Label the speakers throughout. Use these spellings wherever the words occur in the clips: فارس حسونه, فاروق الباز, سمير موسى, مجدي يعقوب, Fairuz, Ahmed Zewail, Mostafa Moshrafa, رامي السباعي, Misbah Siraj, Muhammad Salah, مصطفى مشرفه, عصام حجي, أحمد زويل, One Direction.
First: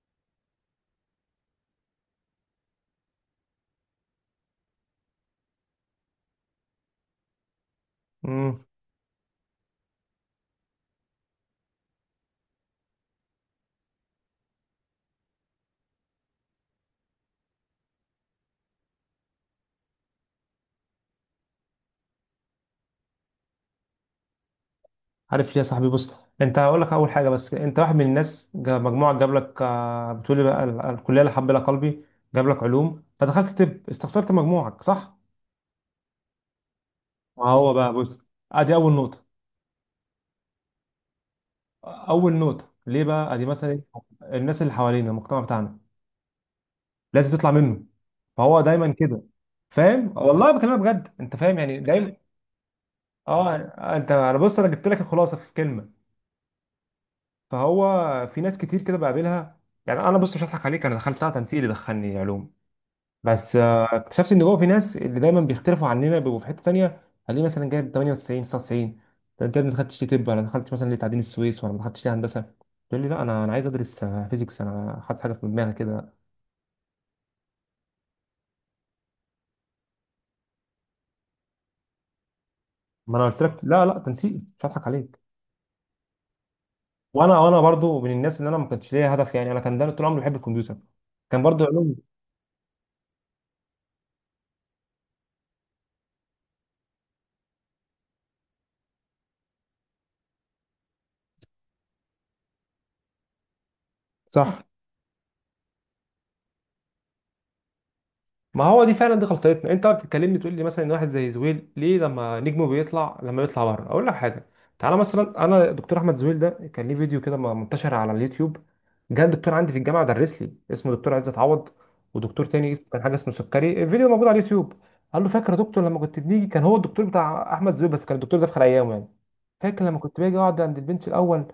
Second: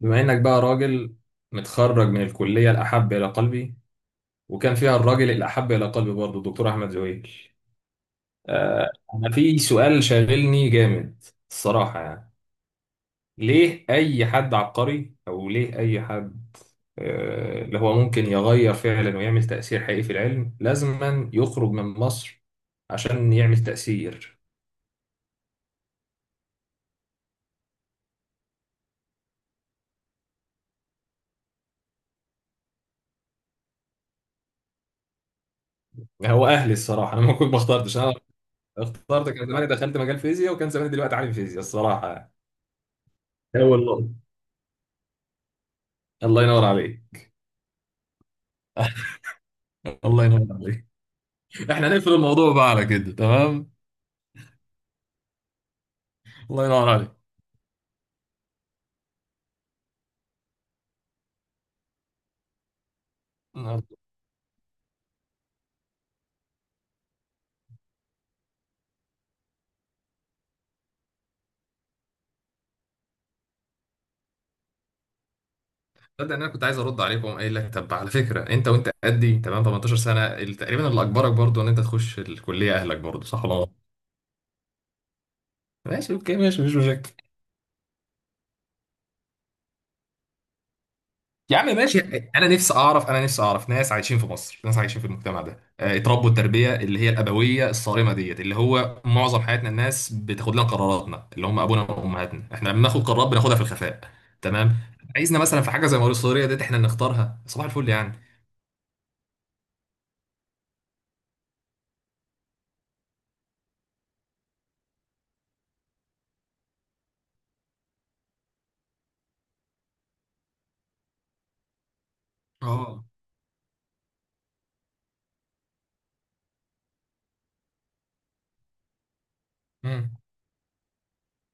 Speaker 1: بما انك بقى راجل متخرج من الكلية الأحب إلى قلبي، وكان فيها الراجل الأحب إلى قلبي برضه الدكتور أحمد زويل.
Speaker 2: امم
Speaker 1: أنا في سؤال شاغلني جامد الصراحة يعني. ليه أي حد عبقري أو ليه أي حد اللي هو ممكن يغير فعلا ويعمل تأثير حقيقي في العلم لازما يخرج من مصر عشان يعمل تأثير؟
Speaker 2: عارف ليه يا صاحبي؟ بص، انت هقول لك اول حاجه. بس انت واحد من الناس مجموعه جاب لك، بتقولي بقى الكليه اللي حبلها قلبي، جاب لك علوم فدخلت طب استخسرت مجموعك، صح؟
Speaker 1: هو أهلي الصراحة، أنا ما
Speaker 2: ما
Speaker 1: كنت ما
Speaker 2: هو بقى
Speaker 1: اخترتش أنا،
Speaker 2: بص، ادي اول نقطه.
Speaker 1: اخترت كان زماني دخلت مجال فيزياء وكان زماني دلوقتي عالم فيزياء الصراحة
Speaker 2: اول
Speaker 1: يعني.
Speaker 2: نقطه ليه بقى؟ ادي مثلا
Speaker 1: هو
Speaker 2: إيه؟
Speaker 1: النقطة
Speaker 2: الناس اللي حوالينا، المجتمع بتاعنا
Speaker 1: الله ينور عليك.
Speaker 2: لازم تطلع منه. فهو دايما كده. فاهم؟
Speaker 1: الله ينور
Speaker 2: والله بكلمك
Speaker 1: عليك.
Speaker 2: بجد، انت فاهم يعني
Speaker 1: احنا هنقفل
Speaker 2: دايما.
Speaker 1: الموضوع بقى على كده،
Speaker 2: اه،
Speaker 1: تمام؟
Speaker 2: انت انا بص، انا جبت لك الخلاصه في كلمه.
Speaker 1: الله ينور عليك.
Speaker 2: فهو في ناس كتير كده بقابلها. يعني انا بص، مش هضحك عليك، انا دخلتها تنسيق اللي دخلني علوم. بس اكتشفت ان جوه في ناس اللي دايما بيختلفوا عننا، بيبقوا في حته تانيه، هتلاقيه مثلا جايب 98 99. طب انت يا ابني ما دخلتش ليه طب؟ ولا ما دخلتش مثلا ليه تعدين السويس؟ ولا ما دخلتش ليه هندسه؟ تقول لي لا، انا عايز ادرس فيزيكس، انا حاطط حاجه في دماغي كده.
Speaker 1: تصدق ان انا كنت عايز ارد عليك واقوم قايل لك، طب على فكره انت وانت قدي تمام 18 سنه تقريبا، اللي اجبرك برضو ان انت تخش الكليه اهلك
Speaker 2: ما
Speaker 1: برضو،
Speaker 2: انا قلت
Speaker 1: صح
Speaker 2: لك،
Speaker 1: ولا لا؟
Speaker 2: لا لا تنسيق، مش هضحك عليك.
Speaker 1: ماشي، اوكي، ماشي، مفيش مشاكل.
Speaker 2: وانا برضو من الناس اللي انا ما كانش ليا هدف، يعني انا كان دايما طول عمري بحب الكمبيوتر، كان
Speaker 1: يا
Speaker 2: برضو
Speaker 1: عم
Speaker 2: علوم.
Speaker 1: ماشي، شيء انا نفسي اعرف، انا نفسي اعرف ناس عايشين في مصر، ناس عايشين في المجتمع ده اتربوا التربيه اللي هي الابويه الصارمه ديت، اللي هو معظم حياتنا الناس بتاخد لنا قراراتنا اللي هم ابونا وامهاتنا، احنا لما بناخد قرارات بناخدها في الخفاء.
Speaker 2: صح،
Speaker 1: تمام. عايزنا مثلا في حاجه زي موارد الصغيره ديت احنا نختارها صباح الفل يعني.
Speaker 2: ما هو دي فعلا دي غلطتنا. انت بقى بتتكلمني تقول لي مثلا ان واحد زي زويل ليه لما نجمه بيطلع، لما بيطلع بره. اقول لك حاجه، تعالى مثلا، انا دكتور احمد زويل ده كان ليه فيديو كده منتشر على اليوتيوب. جه دكتور عندي في الجامعه درس لي، اسمه دكتور عزت عوض، ودكتور تاني اسمه كان
Speaker 1: اه.
Speaker 2: حاجه اسمه سكري. الفيديو موجود على اليوتيوب. قال له فاكر يا دكتور لما كنت بنيجي؟ كان هو الدكتور بتاع احمد زويل، بس كان الدكتور ده في خلال ايام يعني. فاكر لما
Speaker 1: مم.
Speaker 2: كنت باجي اقعد عند البنش الاول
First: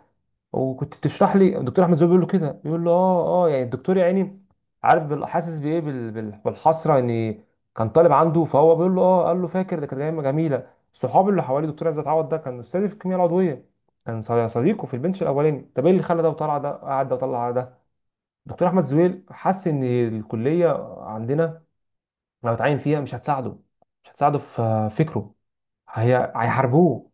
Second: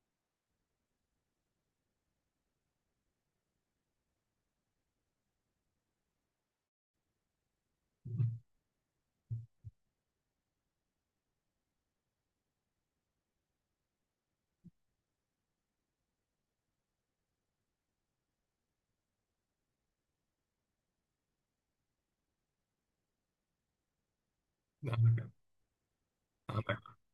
Speaker 2: وكنت بتشرح لي؟ الدكتور احمد زويل بيقول له كده، بيقول له اه اه. يعني الدكتور يا عيني، عارف حاسس بايه، بالحسره ان كان طالب عنده. فهو بيقول له اه، قال له فاكر؟ ده كانت ايام جميله، صحابي اللي حواليه. دكتور عايز اتعوض ده كان استاذي في الكيمياء العضويه، كان صديقه في البنش الاولاني. طب ايه اللي خلى ده وطلع ده، قعد ده وطلع ده؟ دكتور احمد زويل حس ان الكليه عندنا لو اتعين فيها مش هتساعده، مش هتساعده في فكره، هي هيحاربوه.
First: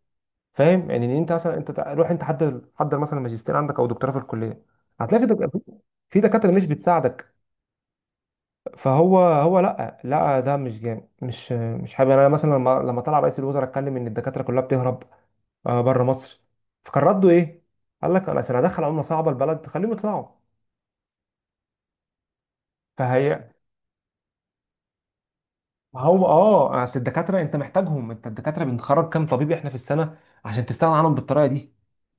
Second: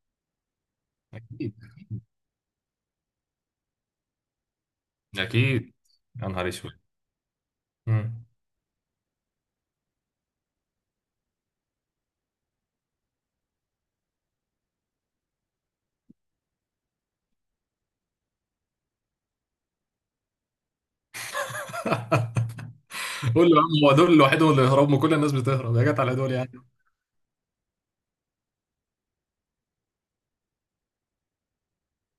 Speaker 2: فاهم يعني؟ ان انت
Speaker 1: اكيد.
Speaker 2: مثلا انت روح انت حضر مثلا ماجستير عندك او دكتوراه في الكليه، هتلاقي في
Speaker 1: اكيد.
Speaker 2: في
Speaker 1: يا نهار
Speaker 2: دكاتره مش
Speaker 1: اسود.
Speaker 2: بتساعدك.
Speaker 1: مم.
Speaker 2: فهو هو لا لا ده مش جامد، مش حابب. انا مثلا لما طلع رئيس الوزراء اتكلم ان الدكاتره كلها بتهرب بره مصر، فكان رده ايه؟ قال لك انا عشان ادخل عمله صعبه البلد خليهم يطلعوا.
Speaker 1: قول
Speaker 2: فهي،
Speaker 1: له يا عم، هو دول لوحدهم اللي يهربوا؟ كل الناس بتهرب، يا جت
Speaker 2: ما
Speaker 1: على
Speaker 2: هو
Speaker 1: دول يعني.
Speaker 2: اه، اصل الدكاتره انت محتاجهم. انت الدكاتره بنخرج كام طبيب احنا في السنه؟ عشان تستغنى عنهم بالطريقه دي.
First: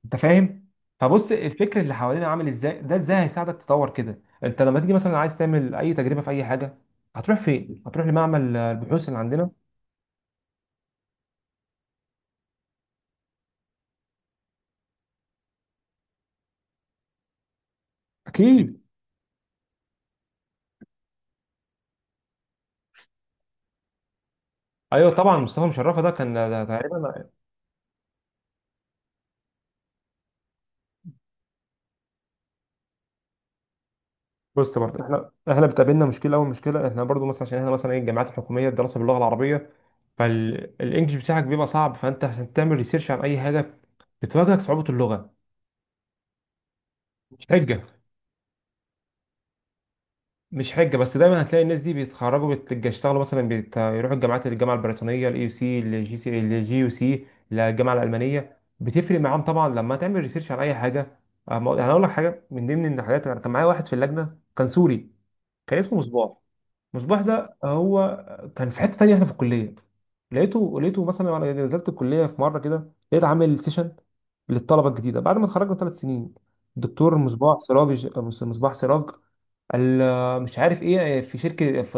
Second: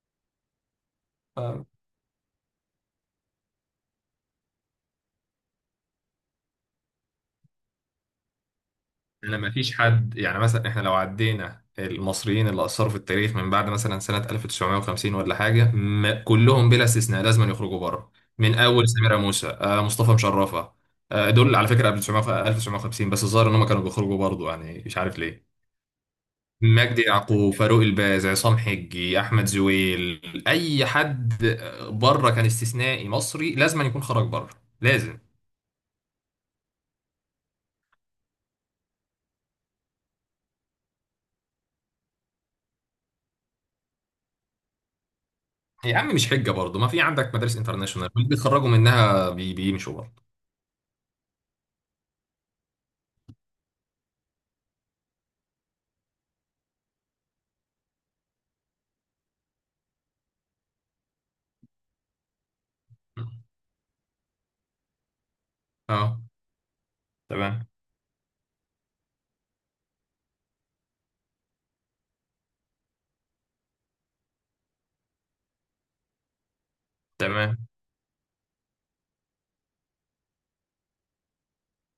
Speaker 2: انت فاهم؟ فبص الفكر اللي حوالينا عامل ازاي، ده ازاي هيساعدك تطور كده؟ انت لما تيجي مثلا عايز تعمل اي تجربه في اي حاجه، هتروح فين؟ هتروح لمعمل البحوث اللي
Speaker 1: لما
Speaker 2: عندنا.
Speaker 1: فيش حد يعني، مثلا احنا لو عدينا المصريين اللي اثروا في التاريخ من بعد مثلا سنه 1950 ولا حاجه، ما كلهم بلا استثناء لازم يخرجوا بره. من
Speaker 2: اكيد.
Speaker 1: اول سمير موسى، مصطفى مشرفه، دول على فكره قبل 1900 1950، بس الظاهر ان هم كانوا بيخرجوا برضه يعني، مش
Speaker 2: ايوه
Speaker 1: عارف
Speaker 2: طبعا
Speaker 1: ليه.
Speaker 2: مصطفى مشرفه ده كان ده
Speaker 1: مجدي
Speaker 2: تقريبا.
Speaker 1: يعقوب، فاروق الباز، عصام حجي، احمد زويل، اي حد بره كان استثنائي مصري لازم يكون خرج بره.
Speaker 2: بص برضه
Speaker 1: لازم.
Speaker 2: احنا، احنا بتقابلنا مشكله. اول مشكله احنا برضه مثلا عشان احنا مثلا ايه، الجامعات الحكوميه الدراسه باللغه العربيه، فالانجليش بتاعك بيبقى صعب، فانت عشان تعمل ريسيرش عن اي حاجه بتواجهك صعوبة اللغة.
Speaker 1: يا عم مش حجه برضه، ما في عندك
Speaker 2: مش
Speaker 1: مدارس
Speaker 2: حجة،
Speaker 1: انترناشونال اللي بيتخرجوا منها بيمشوا بره.
Speaker 2: مش حجة، بس دايما هتلاقي الناس دي بيتخرجوا بيشتغلوا مثلا يروحوا الجامعات، الجامعة البريطانية، الاي يو سي، الجي سي الجي يو سي، الجامعة الألمانية. بتفرق معاهم طبعا لما تعمل ريسيرش على أي حاجة. أه، هقول لك حاجة من ضمن الحاجات. أنا كان معايا واحد في اللجنة كان سوري، كان اسمه
Speaker 1: اه.
Speaker 2: مصباح. مصباح ده
Speaker 1: تمام.
Speaker 2: هو كان في حتة تانية احنا في الكلية. لقيته، لقيته مثلا وانا نزلت الكلية في مرة كده، لقيت عامل سيشن للطلبة الجديدة بعد ما اتخرجنا ثلاث سنين. الدكتور
Speaker 1: تمام.
Speaker 2: مصباح سراج، مصباح سراج مش عارف ايه، في شركه، في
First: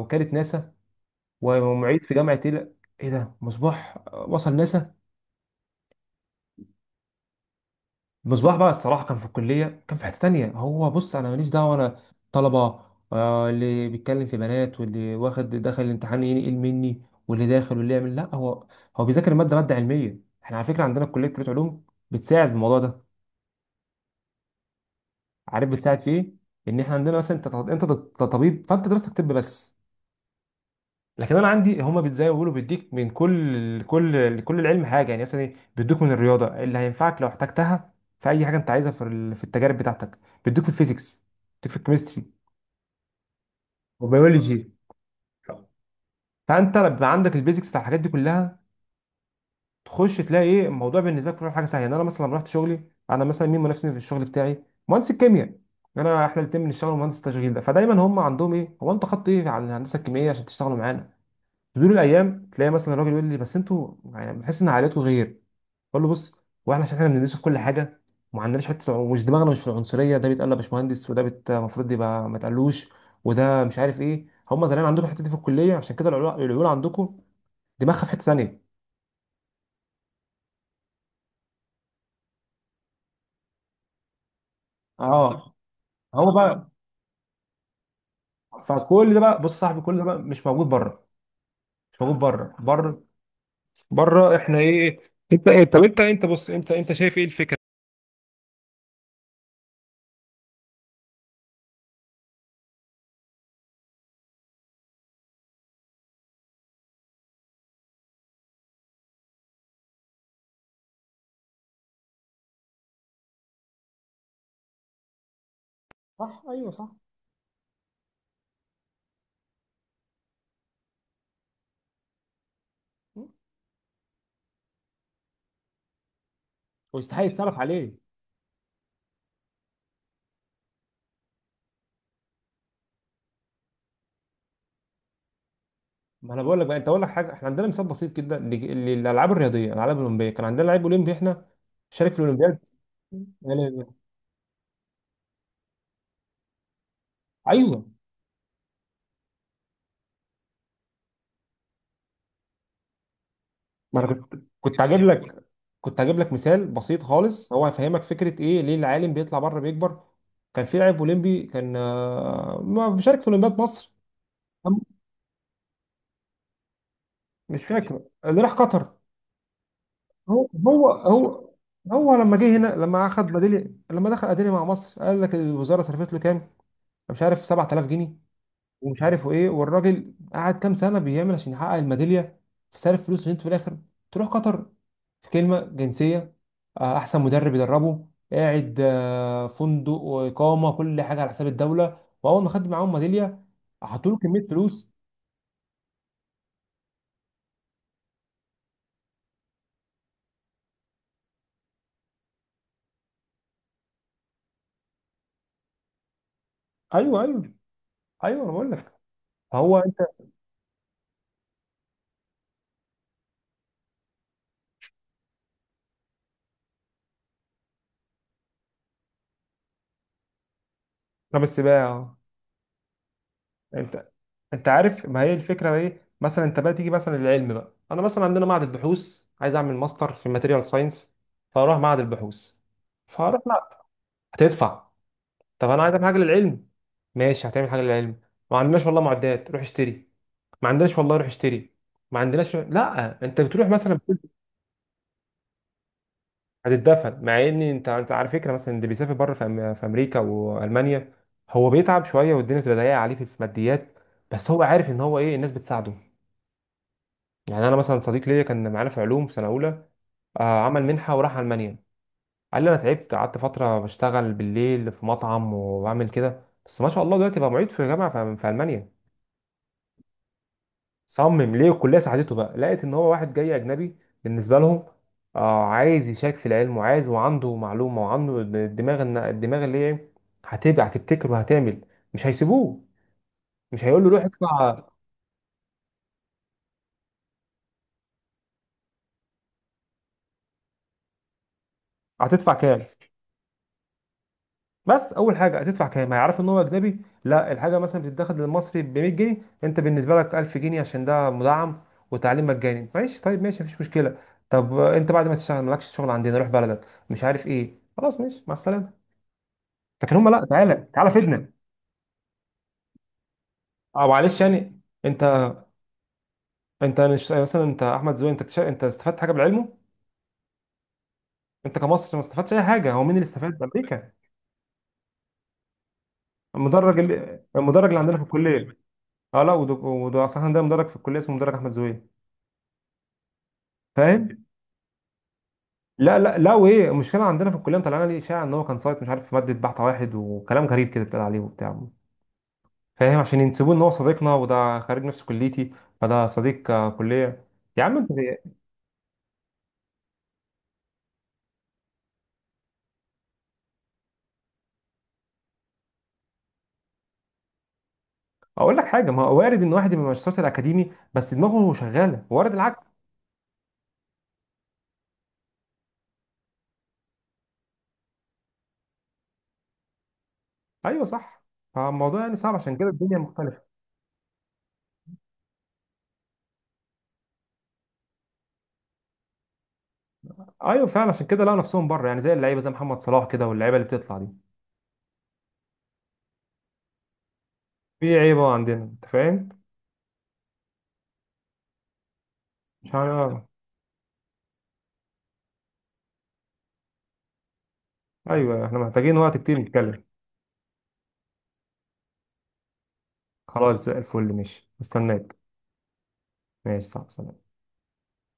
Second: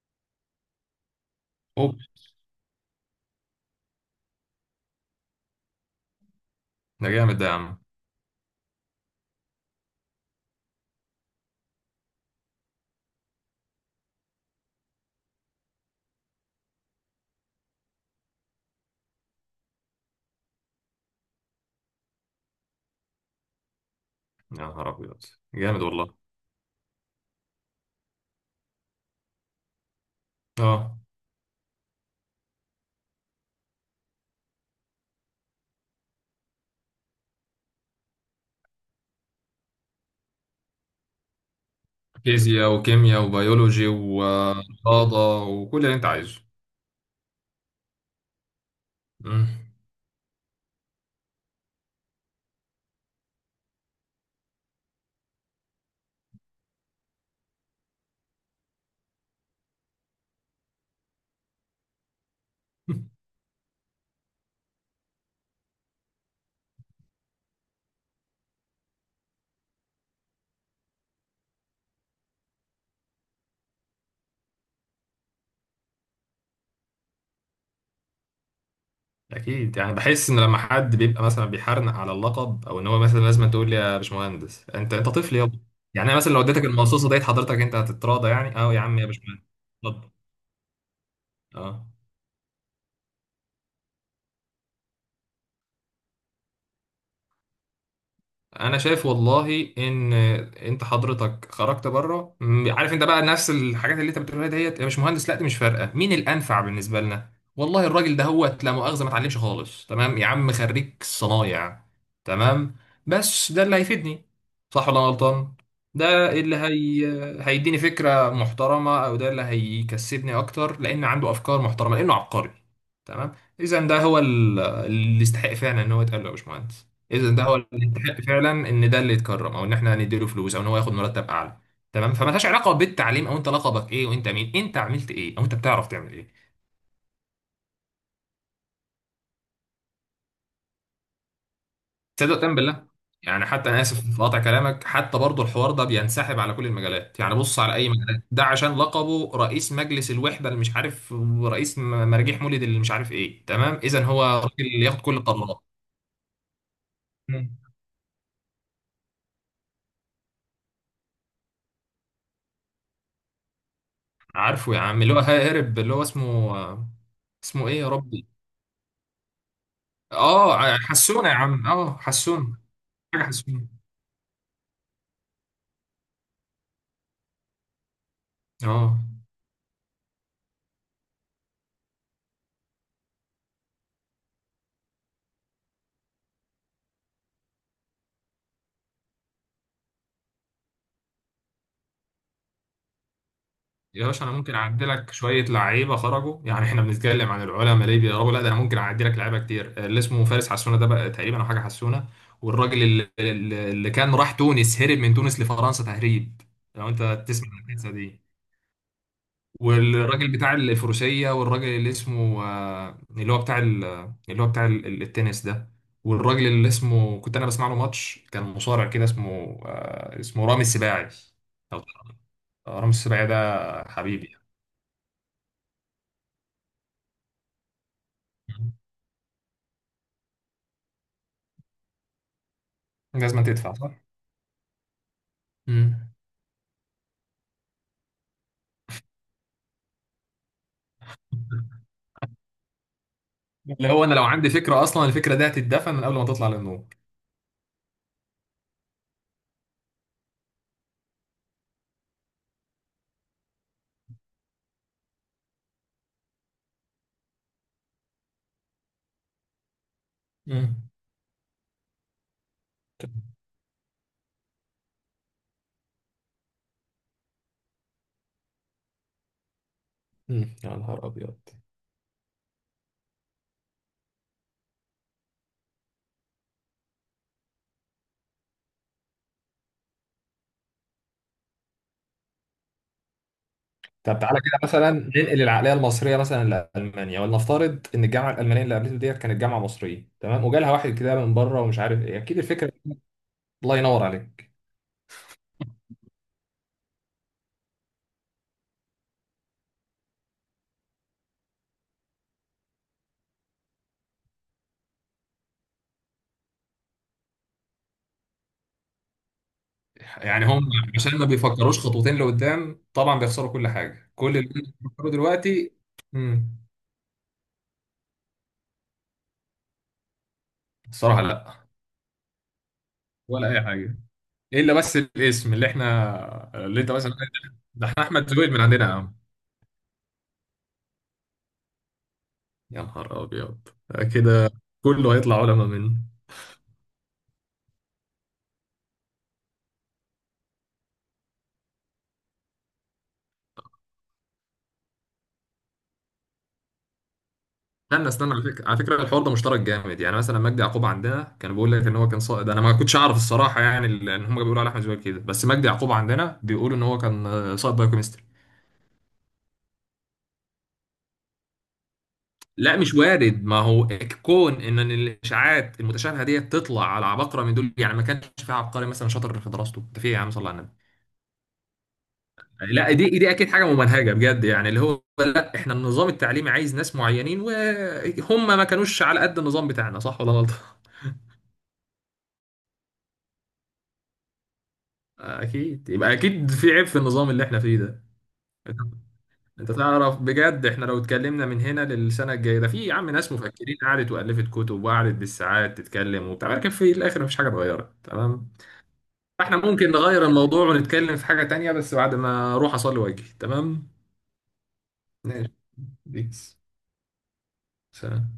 Speaker 2: وكاله ناسا،
Speaker 1: اوب.
Speaker 2: ومعيد في جامعه ايه، لا، ايه ده، مصباح وصل ناسا؟
Speaker 1: ده جامد ده يا عم.
Speaker 2: مصباح بقى الصراحه كان في الكليه كان في حته تانية. هو بص، انا ماليش دعوه، انا طلبه اللي بيتكلم في بنات، واللي واخد دخل الامتحان ينقل مني، واللي داخل، واللي يعمل، لا هو هو بيذاكر الماده، ماده علميه. احنا على فكره عندنا كليه، كليه علوم، بتساعد في الموضوع ده.
Speaker 1: يا نهار ابيض.
Speaker 2: عارف
Speaker 1: جامد
Speaker 2: بتساعد في
Speaker 1: والله.
Speaker 2: ايه؟ ان احنا عندنا مثلا، انت انت طبيب، فانت دراستك طب بس.
Speaker 1: اه.
Speaker 2: لكن انا عندي هما زي ما بيقولوا بيديك من كل العلم حاجه. يعني مثلا بيدوك من الرياضه اللي هينفعك لو احتجتها في اي حاجه انت عايزها في في التجارب بتاعتك، بيدوك في الفيزيكس، بيديك في الكيمستري،
Speaker 1: فيزياء وكيمياء وبيولوجي
Speaker 2: وبيولوجي.
Speaker 1: ورياضة وكل اللي انت عايزه.
Speaker 2: فانت لما بيبقى عندك البيزكس بتاع الحاجات دي كلها،
Speaker 1: مم.
Speaker 2: تخش تلاقي ايه الموضوع بالنسبه لك كل حاجه سهله. يعني انا مثلا لما رحت شغلي، انا مثلا مين منافسني في الشغل بتاعي؟ مهندس الكيمياء. انا احنا الاثنين بنشتغل مهندس التشغيل ده. فدايما هم عندهم ايه، هو انت خدت ايه على الهندسه الكيميائيه عشان تشتغلوا معانا؟ تدور الايام تلاقي مثلا الراجل يقول لي، بس انتوا يعني بتحس ان عائلته غير. بقول له بص، هو احنا عشان احنا بندرسه في كل حاجه، وما عندناش حته مش دماغنا مش في العنصريه. ده بيتقال له يا باشمهندس، وده المفروض يبقى ما تقلوش، وده مش عارف ايه، هم زمان عندكم الحته دي في الكليه عشان كده، العيول العيول عندكم دماغها في حته ثانيه.
Speaker 1: اكيد، يعني بحس ان لما حد بيبقى مثلا بيحرنق على اللقب، او ان هو مثلا لازم تقول لي يا باشمهندس، انت انت طفل
Speaker 2: اه.
Speaker 1: يابا. يعني انا
Speaker 2: هو
Speaker 1: مثلا لو اديتك
Speaker 2: بقى،
Speaker 1: المصاصه ديت حضرتك انت هتتراضى يعني، اه يا عم يا
Speaker 2: فكل ده بقى،
Speaker 1: باشمهندس.
Speaker 2: بص يا صاحبي كل ده
Speaker 1: اتفضل.
Speaker 2: بقى مش موجود بره.
Speaker 1: اه.
Speaker 2: مش موجود بره، بره، بره احنا ايه انت ايه؟ طب انت، انت بص انت شايف ايه الفكره؟
Speaker 1: انا شايف والله ان انت حضرتك خرجت بره عارف انت بقى نفس الحاجات اللي انت بتقولها ديت، يا مش مهندس لا، دي مش فارقه مين الانفع بالنسبه لنا. والله الراجل ده هو لا مؤاخذه ما اتعلمش خالص، تمام، يا عم خريج صنايع، تمام، بس ده اللي هيفيدني، صح ولا أنا غلطان؟ ده
Speaker 2: صح،
Speaker 1: اللي
Speaker 2: ايوه صح.
Speaker 1: هي... هيديني فكره محترمه، او ده اللي هيكسبني اكتر لان عنده افكار محترمه لانه عبقري. تمام. اذا ده هو اللي يستحق فعلا ان هو يتقال له يا باشمهندس.
Speaker 2: ويستحق
Speaker 1: اذا ده
Speaker 2: يتصرف
Speaker 1: هو اللي
Speaker 2: عليه.
Speaker 1: يستحق فعلا ان ده اللي يتكرم، او ان احنا نديله فلوس، او ان هو ياخد مرتب اعلى. تمام. فمالهاش علاقه بالتعليم او انت لقبك ايه وانت مين، انت عملت ايه او انت بتعرف تعمل
Speaker 2: ما
Speaker 1: ايه.
Speaker 2: انا بقول لك بقى، انت اقول لك حاجه، احنا عندنا مثال بسيط جدا للالعاب الرياضيه، الالعاب الاولمبيه. كان عندنا لعيب اولمبي احنا، شارك في
Speaker 1: تصدق وتأمن
Speaker 2: الاولمبياد.
Speaker 1: بالله. يعني حتى انا
Speaker 2: يعني-
Speaker 1: اسف في قطع كلامك، حتى برضه الحوار ده بينسحب على كل المجالات. يعني بص على اي
Speaker 2: ايوه،
Speaker 1: مجال ده، عشان لقبه رئيس مجلس الوحده اللي مش عارف، ورئيس مراجيح مولد اللي مش عارف ايه، تمام،
Speaker 2: ما
Speaker 1: اذا
Speaker 2: انا
Speaker 1: هو
Speaker 2: كنت
Speaker 1: راجل
Speaker 2: كنت
Speaker 1: اللي
Speaker 2: هجيب
Speaker 1: ياخد كل
Speaker 2: لك،
Speaker 1: القرارات.
Speaker 2: كنت هجيب لك مثال بسيط خالص
Speaker 1: مم.
Speaker 2: هو هيفهمك فكره ايه ليه العالم بيطلع بره بيكبر. كان في لاعب اولمبي كان ما بيشارك في اولمبياد مصر.
Speaker 1: عارفه يا
Speaker 2: أم-
Speaker 1: عم اللي هو هارب، اللي هو اسمه،
Speaker 2: مش
Speaker 1: اسمه ايه يا
Speaker 2: فاكر
Speaker 1: ربي؟
Speaker 2: اللي راح قطر. هو
Speaker 1: اه،
Speaker 2: هو
Speaker 1: حسونة يا
Speaker 2: هو
Speaker 1: عم، اه
Speaker 2: هو لما جه
Speaker 1: حسونة،
Speaker 2: هنا، لما
Speaker 1: حاجة
Speaker 2: اخد
Speaker 1: حسونة.
Speaker 2: بديل، لما دخل اديلي مع مصر، قال لك الوزاره صرفت له كام؟ مش عارف، 7000 جنيه
Speaker 1: اه.
Speaker 2: ومش عارف ايه. والراجل قعد كام سنه بيعمل عشان يحقق الميداليه؟ فصرف فلوس عشان انت في الاخر تروح قطر؟ في كلمه جنسيه، احسن مدرب يدربه، قاعد فندق واقامه، كل حاجه على حساب الدوله، واول ما خد معاهم ميداليه
Speaker 1: يا
Speaker 2: حطوا له
Speaker 1: باشا انا
Speaker 2: كميه
Speaker 1: ممكن اعدي
Speaker 2: فلوس.
Speaker 1: لك شويه لعيبه خرجوا، يعني احنا بنتكلم عن العلماء ليه بيقربوا، لا ده انا ممكن اعدي لك لعيبه كتير، اللي اسمه فارس حسونه ده بقى، تقريبا او حاجه حسونه. والراجل اللي كان راح تونس هرب من تونس لفرنسا تهريب، لو انت
Speaker 2: ايوه
Speaker 1: تسمع
Speaker 2: ايوه
Speaker 1: القصه دي.
Speaker 2: ايوه انا بقول لك. فهو انت،
Speaker 1: والراجل بتاع الفروسية، والراجل اللي اسمه اللي هو اللي هو بتاع التنس ده. والراجل اللي اسمه، كنت انا بسمع له ماتش، كان مصارع كده، اسمه اسمه رامي السباعي.
Speaker 2: طب
Speaker 1: أو-
Speaker 2: السباع،
Speaker 1: رامي السباعي ده
Speaker 2: انت
Speaker 1: حبيبي.
Speaker 2: انت عارف ما هي الفكره ايه؟ مثلا انت بقى تيجي مثلا للعلم بقى، انا مثلا عندنا معهد
Speaker 1: يعني
Speaker 2: البحوث، عايز اعمل ماستر في ماتيريال ساينس، فاروح معهد البحوث، فهروح.
Speaker 1: لازم تدفع، صح؟
Speaker 2: هتدفع. طب انا عايز أعمل
Speaker 1: مم.
Speaker 2: حاجه للعلم. ماشي، هتعمل حاجه للعلم، ما عندناش والله معدات، روح اشتري. ما عندناش والله، روح اشتري. ما عندناش. لا انت بتروح
Speaker 1: اللي
Speaker 2: مثلا
Speaker 1: هو انا
Speaker 2: بتقول،
Speaker 1: لو عندي فكرة اصلا الفكرة دي هتتدفن من قبل ما تطلع للنور.
Speaker 2: هتتدفن. مع ان انت، انت على فكره مثلا اللي بيسافر بره في، في امريكا والمانيا، هو بيتعب شويه والدنيا بتبقى ضيقه عليه في الماديات، بس هو عارف ان هو ايه، الناس بتساعده. يعني انا مثلا صديق ليا كان معانا في علوم في سنه اولى،
Speaker 1: مم.
Speaker 2: عمل منحه وراح المانيا. قال لي انا تعبت، قعدت فتره بشتغل بالليل في مطعم وبعمل كده، بس ما شاء الله دلوقتي بقى معيد في جامعه في في المانيا.
Speaker 1: مم. يا نهار ابيض.
Speaker 2: صمم ليه؟ الكليه ساعدته بقى، لقيت ان هو واحد جاي اجنبي بالنسبه لهم، آه عايز يشارك في العلم، وعايز وعنده معلومه، وعنده الدماغ الدماغ اللي هي هتبقى، هتبتكر وهتعمل. مش هيسيبوه، مش هيقول له
Speaker 1: طب
Speaker 2: روح
Speaker 1: تعالى كده
Speaker 2: ادفع
Speaker 1: مثلا ننقل العقليه المصريه مثلا لالمانيا، ولنفترض ان الجامعه الالمانيه اللي قابلته ديت كانت جامعه مصريه، تمام، وجالها واحد كده من بره ومش عارف ايه، اكيد
Speaker 2: هتدفع
Speaker 1: الفكره.
Speaker 2: كام.
Speaker 1: الله ينور عليك.
Speaker 2: بس اول حاجه هتدفع كام، هيعرف ان هو اجنبي، لا الحاجه مثلا بتتاخد للمصري ب 100 جنيه، انت بالنسبه لك 1000 جنيه عشان ده مدعم وتعليم مجاني. ماشي طيب، ماشي مفيش مشكله. طب انت بعد ما تشتغل مالكش شغل عندنا، روح بلدك مش عارف ايه، خلاص ماشي مع السلامه. لكن هم لا،
Speaker 1: يعني هم
Speaker 2: تعالى تعالى
Speaker 1: عشان ما
Speaker 2: فيدنا.
Speaker 1: بيفكروش خطوتين لقدام طبعا بيخسروا كل
Speaker 2: اه،
Speaker 1: حاجه، كل
Speaker 2: معلش.
Speaker 1: اللي هم
Speaker 2: يعني
Speaker 1: بيفكروا
Speaker 2: انت،
Speaker 1: دلوقتي. امم
Speaker 2: انت مش مثلا انت احمد زويل، انت انت استفدت حاجه بالعلم؟
Speaker 1: الصراحه لا.
Speaker 2: انت كمصر ما استفدتش اي حاجه. هو مين اللي
Speaker 1: ولا
Speaker 2: استفاد؟
Speaker 1: اي حاجه.
Speaker 2: امريكا.
Speaker 1: الا بس الاسم اللي احنا، اللي انت
Speaker 2: المدرج،
Speaker 1: مثلا،
Speaker 2: اللي المدرج
Speaker 1: ده
Speaker 2: اللي
Speaker 1: احنا
Speaker 2: عندنا في
Speaker 1: احمد زويل من
Speaker 2: الكليه.
Speaker 1: عندنا يا عم.
Speaker 2: اه لا، وده، وده اصلا عندنا مدرج في الكليه اسمه مدرج احمد زويل.
Speaker 1: يا نهار ابيض
Speaker 2: فاهم؟
Speaker 1: كده، كله هيطلع علماء منه.
Speaker 2: لا وايه المشكله؟ عندنا في الكليه مطلعنا ليه اشاعه ان هو كان سايت، مش عارف في ماده، بحث واحد وكلام غريب كده اتقال عليه وبتاع. فاهم؟ عشان ينسبوه ان هو صديقنا وده خريج نفس كليتي، فده صديق كليه. يا عم انت،
Speaker 1: استنى استنى، على فكره، على فكره الحوار ده مشترك جامد، يعني مثلا مجدي يعقوب عندنا كان بيقول لك ان هو كان صائد، انا ما كنتش اعرف الصراحه يعني، ان هم بيقولوا على احمد زويل كده، بس مجدي يعقوب عندنا بيقولوا ان هو كان صائد بايوكيمستري.
Speaker 2: اقول لك حاجه، ما هو وارد ان واحد يبقى مش شاطر اكاديمي بس دماغه شغاله، وارد
Speaker 1: لا
Speaker 2: العكس.
Speaker 1: مش وارد، ما هو كون ان الاشاعات المتشابهه دي تطلع على عباقره من دول يعني، ما كانش في عبقري مثلا شاطر في دراسته ده في إيه يا عم، صلى على النبي.
Speaker 2: ايوه صح. فالموضوع يعني صعب، عشان كده
Speaker 1: لا دي
Speaker 2: الدنيا
Speaker 1: دي اكيد
Speaker 2: مختلفه.
Speaker 1: حاجه ممنهجه بجد، يعني اللي هو لا، احنا النظام التعليمي عايز ناس معينين وهم ما كانوش على قد النظام بتاعنا، صح ولا غلط؟
Speaker 2: ايوه فعلا، عشان كده لقوا نفسهم بره يعني، زي اللعيبه، زي محمد صلاح كده واللعيبه اللي بتطلع دي.
Speaker 1: اكيد، يبقى اكيد في عيب في النظام اللي احنا فيه ده.
Speaker 2: في عيبه
Speaker 1: انت
Speaker 2: عندنا. انت فاهم؟
Speaker 1: أنت تعرف بجد احنا لو اتكلمنا من هنا للسنه الجايه ده، في
Speaker 2: مش
Speaker 1: يا عم ناس
Speaker 2: عارف.
Speaker 1: مفكرين قعدت والفت كتب وقعدت بالساعات تتكلم وبتاع، لكن في الاخر مفيش حاجه اتغيرت، تمام؟
Speaker 2: ايوه احنا محتاجين وقت
Speaker 1: فاحنا
Speaker 2: كتير
Speaker 1: ممكن
Speaker 2: نتكلم.
Speaker 1: نغير الموضوع ونتكلم في حاجه تانية بس بعد ما اروح اصلي واجي،
Speaker 2: خلاص
Speaker 1: تمام؟
Speaker 2: زي الفل، ماشي مستناك.
Speaker 1: ماشي. بيس.
Speaker 2: ماشي، صح، سلام.
Speaker 1: سلام.